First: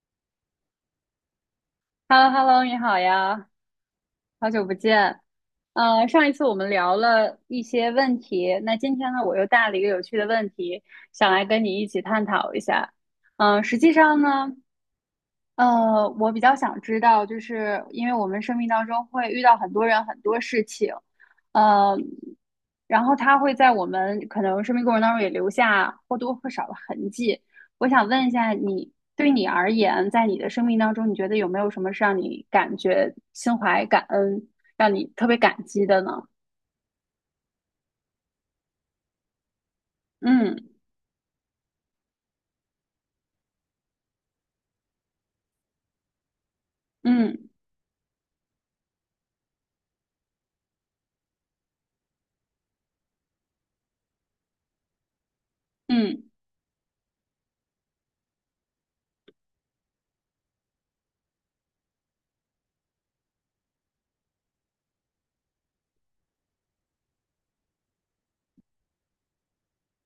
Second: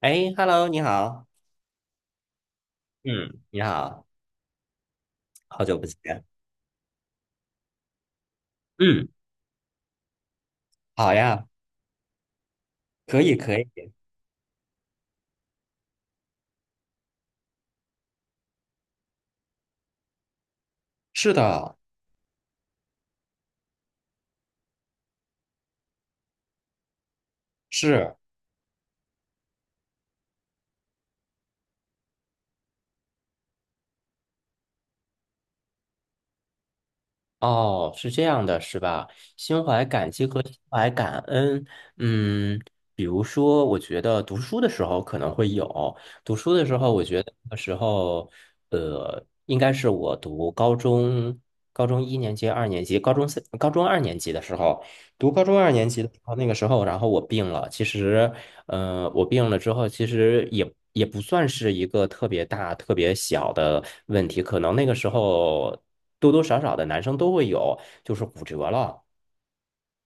哎，Hello，你好，h e l l o h e l l o 你好嗯呀，你好，好久不见。好久不见。上一次我们聊了一些问题，那今嗯，天呢，我又带了一个有趣的问题，好想来呀，跟你一起探讨一下。可以，可以。实际上呢，我比较想知道，就是因为我们生命当中会遇到很多人、很多事情，是的，呃，然后他会在我们可能生命过程当中也留下或多或少的痕迹。我想是，问一下你，对你而言，在你的生命当中，你觉得有没有什么是让你感觉心怀感恩，让你特别感激的呢？哦，是这样的，是吧？心怀感激和心嗯怀感恩。嗯，比如说，我觉得读书的时候可能会有，读书的时候，我觉得嗯那时候，应该是我读高中，高中一年级、二年级、高中三、高中二年级的时候，读高中二年级的时嗯候，那个时候，然后我病了。其实我病了之后，其实也不算是一个特别大、特别小的问题，可能那个时候多多少少的男生都会有，就是骨折了。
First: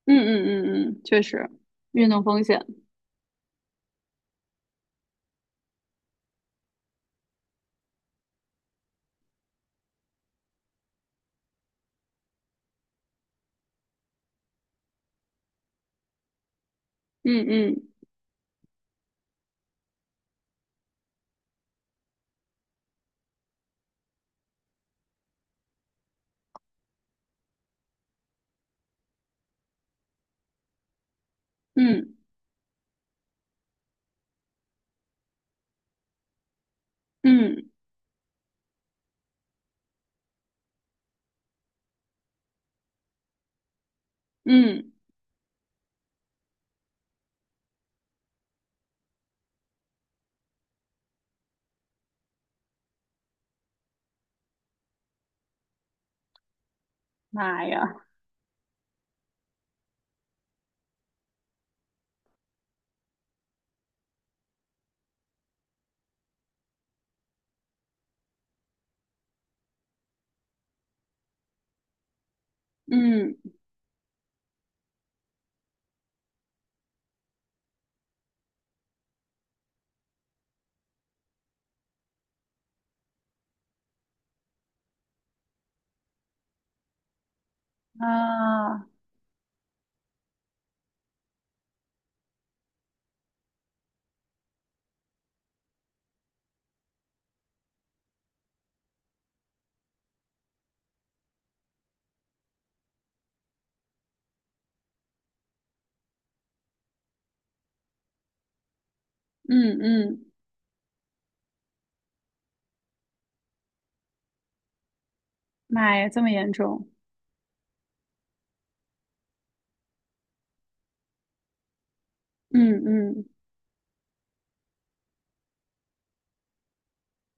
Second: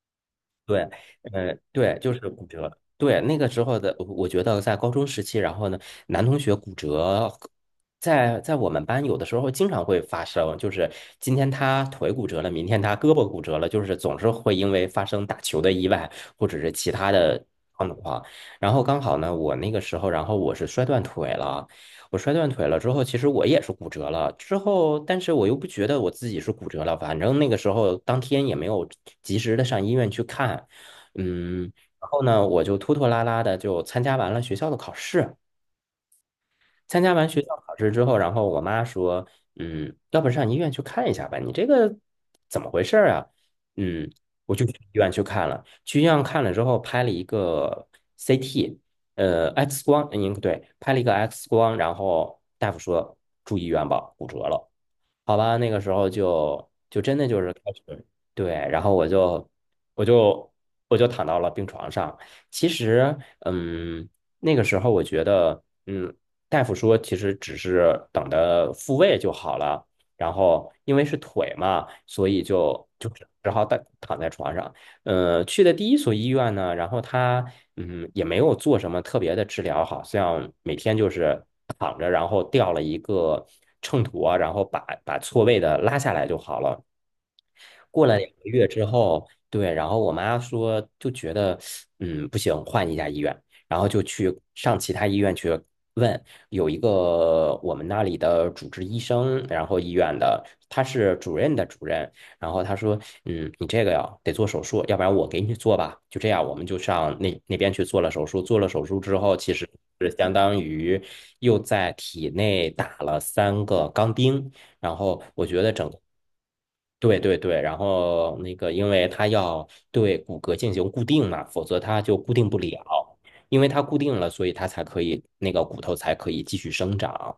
嗯嗯对，嗯嗯，确实，运就动是风骨险，折。对，那个时候的，我觉得在高中时期，然后呢，男同学骨折，在我们班有的时候经常会发生，就是今天他腿骨折了，明天他胳膊骨折了，就是总是会因为发生打球的意外或者是其他的嗯状嗯况。然后刚好呢，我那个时候，然后我是摔断腿了，我摔断腿了之后，其实我也是骨折了之后，但是我又不觉得我自己是骨折了，反正那个时候当天也没有及时的上医院去看。嗯，然嗯后呢，我就拖拖拉拉的就参加完了学校的考试。参加完学校嗯考试之后，然后我妈说，嗯，要不上医院去看一下吧，你这个怎么回事儿啊？嗯，我就去医嗯，院去看了，去医院看了之后拍了一个 CT，X 光，嗯，对，拍了一个 X 光，然后大夫说住医院吧，骨折了。好吧，那个时候就真的就是开妈呀！始，对，然后我就我就躺到了病床上。其实，嗯，那个时候我觉得，嗯，大夫说其实只是等着复位就好了。然后因为是腿嘛，所以就就只嗯只好躺在床上。呃，去的第一所医院呢，然后他嗯也没有做什么特别的治疗，好像每天就是躺着，然后吊了一个秤砣啊，然后把错位的拉下来就好了。过了两个月之啊，后，对，然后我妈说就觉得，嗯，不行，换一家医院，然后就去上其他医院去问，有一个我们那里的主治医生，然后医院的他是主任的主任，然后他说，嗯，你这个呀得做手术，要不然我给你做吧，就这样，我们就上那边去做了手术，做了手术之后，其实嗯是嗯，相当于又在体内打了三个钢钉。然后我觉得整妈个呀，这么严重？对对对，然后那个，因为它要对骨骼进行固定嘛，否则它就固定不嗯了。嗯因为它固定了，所以它才可以那个骨头才可以继续生长。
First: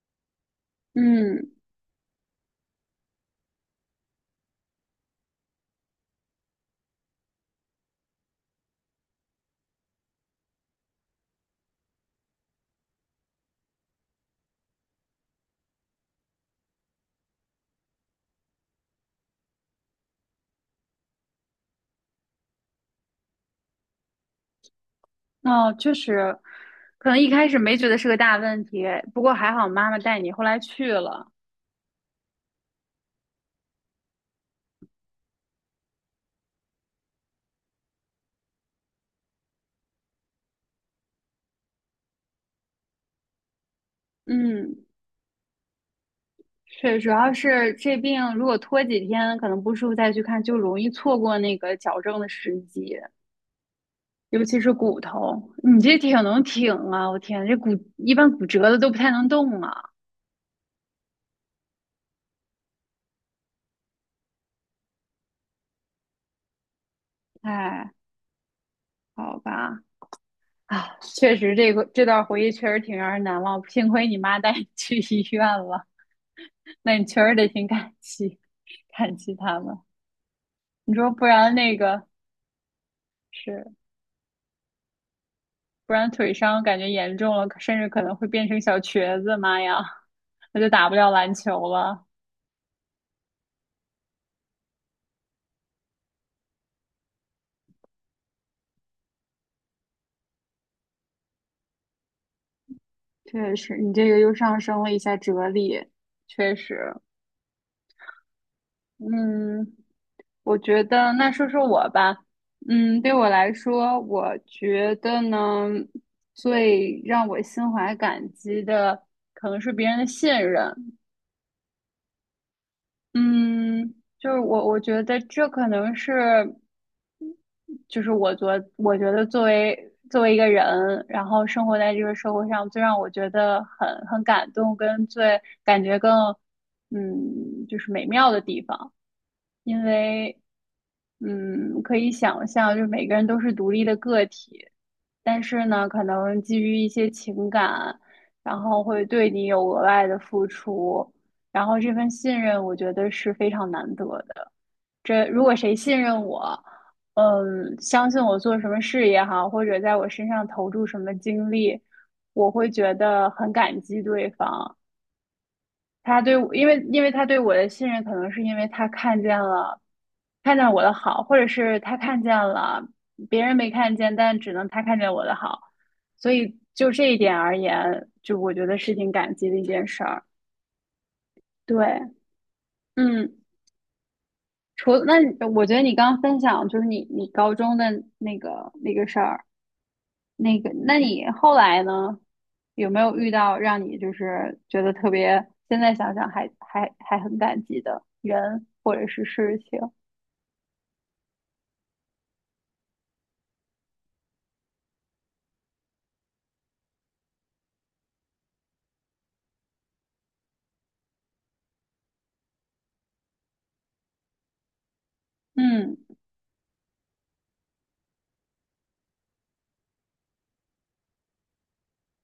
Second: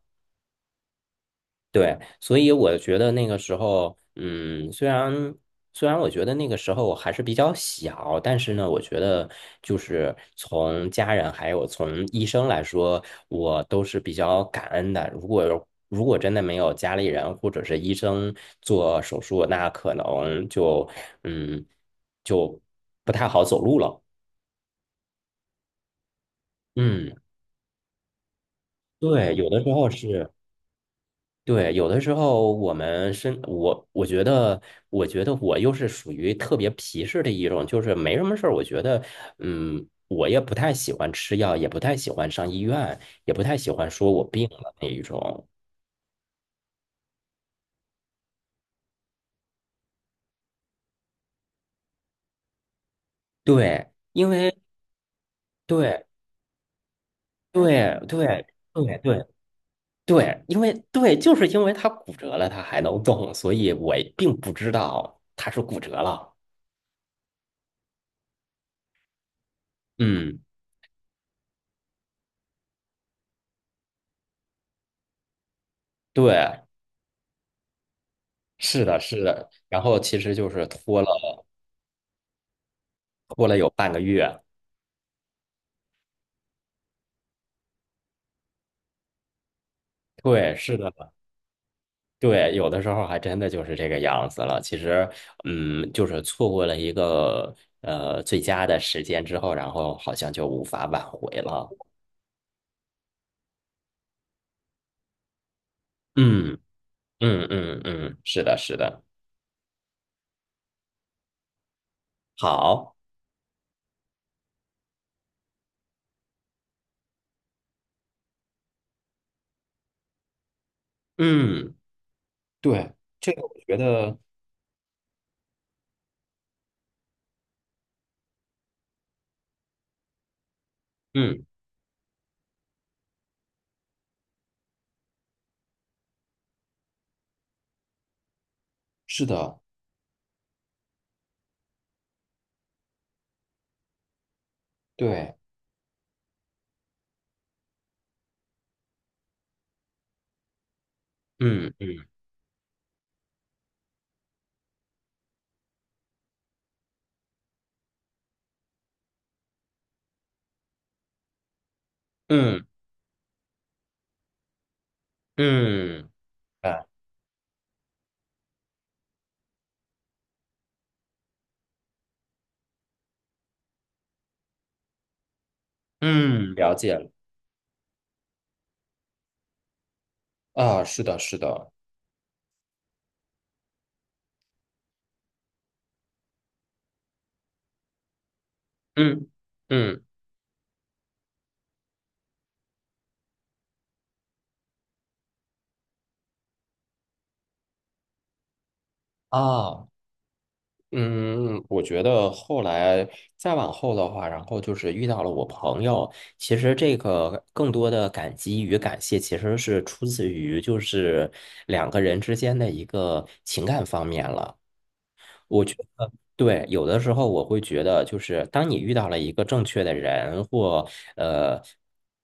嗯，对，所以我觉得那个时候，嗯，虽然我觉得那个时候我还是比较小，但是呢，我觉得就是从家人还有从医生来说，我都是比较感恩的。如果真的没有家里人或者是医生做手术，那可能嗯就不太好走路了。哦，确实，可嗯，能一开始没觉得是个大问题，不对，过有还的好时候妈妈带是。你后来去了。对，有的时候我觉得，我觉得我又是属于特别皮实的一种，就是没什么事儿。我觉得，嗯，我也不太喜欢吃药，也不太喜欢上医院，也不太喜欢说我病了嗯，那一种。是，主要是这病如果拖几天，可能不舒服再去看，就容易错过那个矫正的时机，对，因尤为其是骨头。你这对挺能挺啊，我天，这骨对一般对骨折的都不对太对能动啊。对，因为对，就是因为他骨折了，他还能动，所以我并不知道他是骨折了。哎，好吧。嗯，啊，确实，这个这段回忆确实挺让人难忘。幸亏你妈带你去医院了，对，那你确实得挺感激，是的，感是激的。他们。然后其实就是你拖了。说不然那个过了有是，半个月。不然腿伤感觉严重了，甚至可能会变成小瘸子，妈呀，对，那就是打的，不了篮球了。对，有的时候还真的就是这个样子了。其实，嗯，就是错过了一个最佳的时间之后，然后好像就无法挽回了。确实，你这个又上升了一下哲理。确嗯实，嗯嗯嗯，是的，是的，嗯，我觉得，那说说我吧。好，嗯，对我来说，我觉得呢，最让我心怀感激的，可能是别人的信任。嗯，对，这个我觉嗯，得，我觉得这可能是。就是我觉我觉得作为一个人，然嗯，后生活在这个社会上，最让我觉得很感动，跟最感觉更就是美妙的地方，是的，因为可以想象，就是每个人都是独立的个体，对，但是呢，可能基于一些情感，然后会对你有额外的付出，然嗯后这嗯份信任，我觉得是非常难得的。这如果谁信任我，嗯，相信我做什么事也好，或者在我身上投注什么精力，我嗯会觉得很感激对方。嗯，他对我，因为啊，因为他对我的信任，可能是因为他看见了，看见我的好，或者是他看见了别人没看见，但只能他看见我的好。所嗯，以了就解了，这一点而言，就我觉得是挺感激的一件事儿。啊，是的，是的，对，嗯。除那我觉得你刚刚分享就是你高中的那个事嗯儿，嗯那个那你后来呢，有没有遇到让你就是觉得特别，现在想想还很感激的人或者是事情？啊。嗯，我觉得后来再往后的话，然后就是遇到了我朋友。其实这个更多的感激与感谢，其实是出自于就是两个人之间的一个情感方面了。嗯对，有的时候我会觉得，就是当你遇到了一个正确的人，或呃，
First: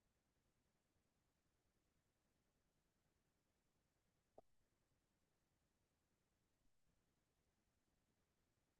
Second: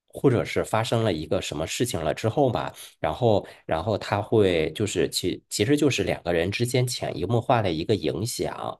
或者是发生了一个什么事情了之后吧，然后他会就是其实就是两个人之间潜移默化的一个影响。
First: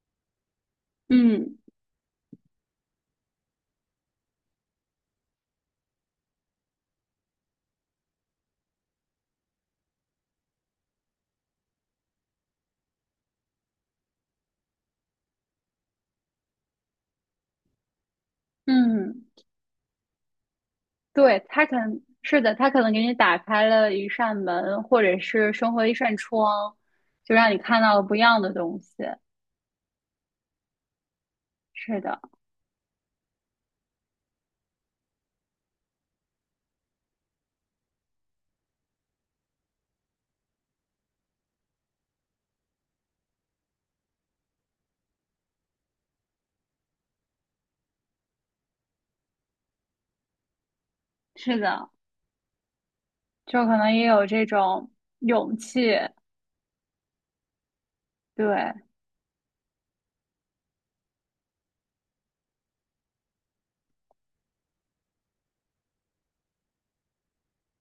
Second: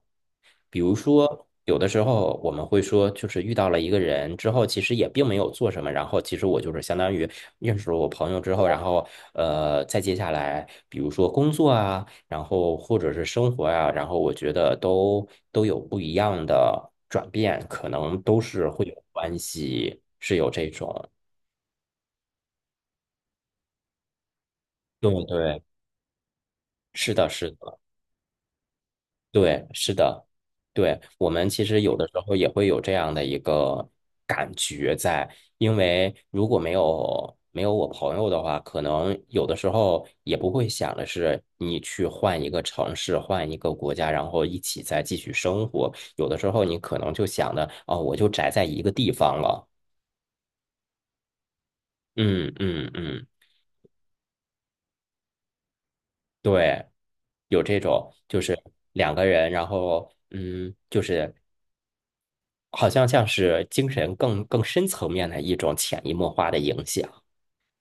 比如说，嗯有的时候我们会说，就是遇到了一个人之后，其实也并没有做什么，然后其实我就是相当于认识了我朋友之后，然后再接下来，比如说工作啊，然后或者是生活啊，然后我觉得都有不一样的转变，可能都是会有嗯，关系，是有这种。对，他可能是的，他可能给你打开了一扇门，或对者是对，生活的一扇窗，是的，就是让你的。看到了不一样的东西。对，是的，对，我们其实有是的时的，候也会有这样的一个感觉在，因为如果没有我朋友的话，可能有的时候也不会想的是你去换一个城市，换一个国家，然后一起再继续生活。有的时候你可能就想的，哦，我就宅在一个地方了。是的，嗯嗯嗯，就可能也有这种勇气。对，有这种就是对，两个人，然后嗯，就是好像像是精神更深层面的一种潜移默化的影响，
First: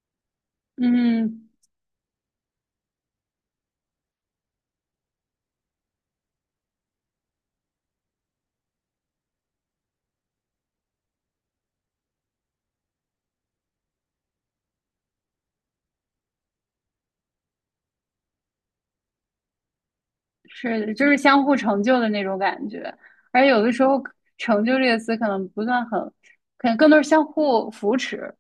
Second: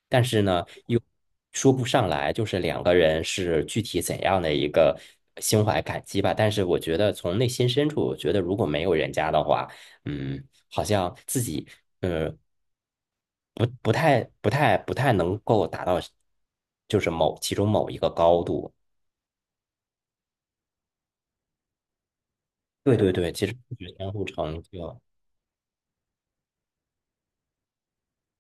但是呢，又嗯，说不上来，就是两个人是具体怎样的一个心怀感激吧。但是我觉得从内心深处，我觉得如果没有人家的话，嗯，好像自己呃不太能够达到，就是其中某一个高度。是的，就是相互成就的那种感觉。对对对，而其实有的时是候，相互成成就这个就。词可能不算很，可能更多是相互扶持。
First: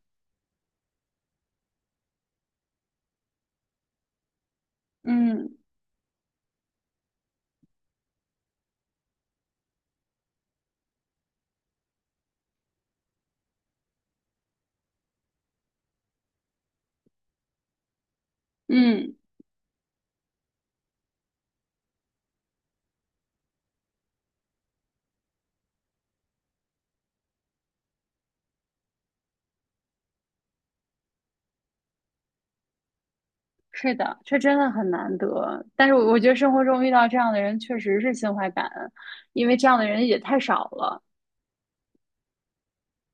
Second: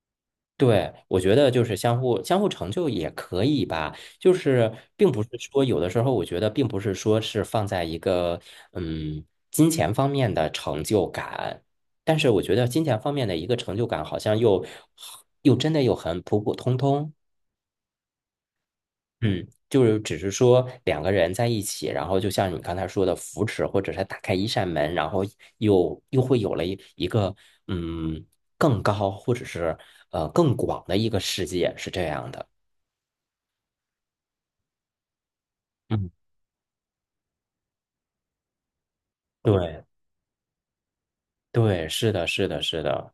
对，我觉得就是相互成就也可以吧，就是并不是嗯说有的时候，我觉得并不是说是放在一个嗯金钱方面的成就感，但是我觉得金钱方面的一个成就感好像又真的又很普普通通。嗯，嗯，就是只是说两个人在一起，然后就像你刚才说的扶持，或者是打开一扇门，然后又会有了一个嗯更高或者是更广的一个世界，是这样的。是的，这真的很难得。但是嗯，我觉得生活中遇到这样的人，确实是心怀感恩，因为这样对的人也太少了。对，是的，是的，是的。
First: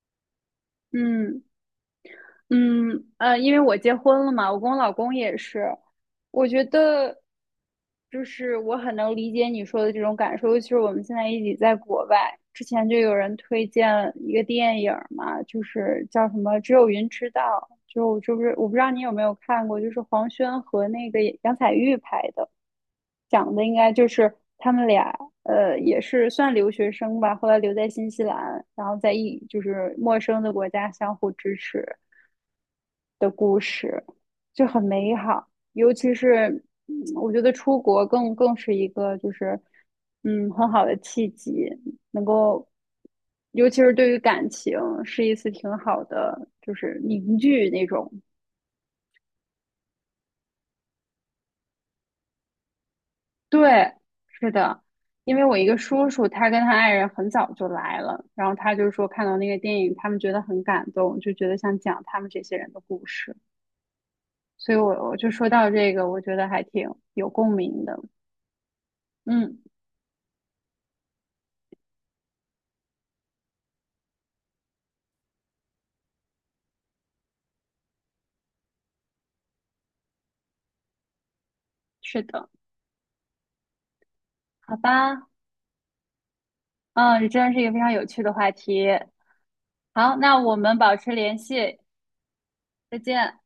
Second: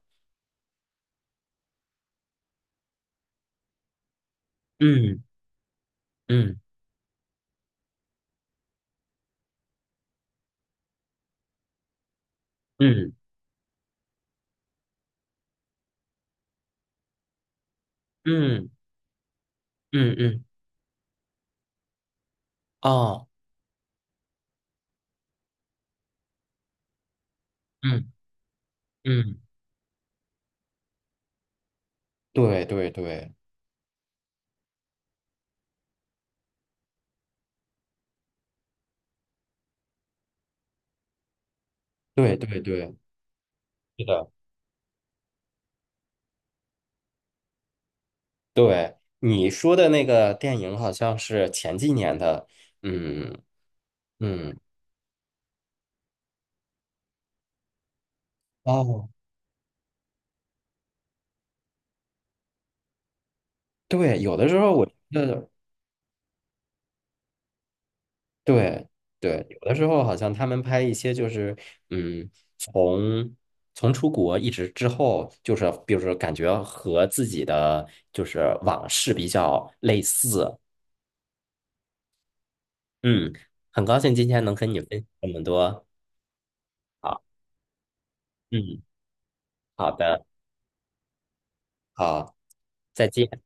嗯。因为我结婚了嘛，我跟我老公嗯也是，我嗯觉得就是我很能理解你说的这种感受，尤其是我们现在一起在国外，之前就嗯有人推荐一个电影儿嘛，就是叫什么《只有云知道》，就是我嗯不知道你有没有看过，就是嗯黄嗯，轩和那个杨采钰拍的，哦，讲的应该就是他们俩，呃，也是算留学生吧，后来留在嗯新西兰，然后在一嗯，就是陌生的国家相互支持。对对对就很美好。尤其是，我觉得出国更是一个就是，嗯，很好的契机，能对对够，对，尤其是是对于的。感情，是一次挺好的，就是凝聚那种。你说的那个电影好像是前几年的，嗯对，是嗯。的，因为我一个叔叔，他跟他爱人很早就来了，然后他就说哦，看到那个电影，他们觉得很感动，就觉得想讲他们这些人的故事。对，有的时候所以我觉我就得，说到这个，我觉得还挺有共鸣的。对对，嗯，有的时候好像他们拍一些就是，嗯，从从出国一直之后，就是比如说感觉和自己的就是往事比较类似，是的，嗯，很高兴今天能跟好你分享这吧。么多，嗯，好，这真是一个非常有趣的话题。嗯，好好，的，那我们保持联系，好，再再见。见。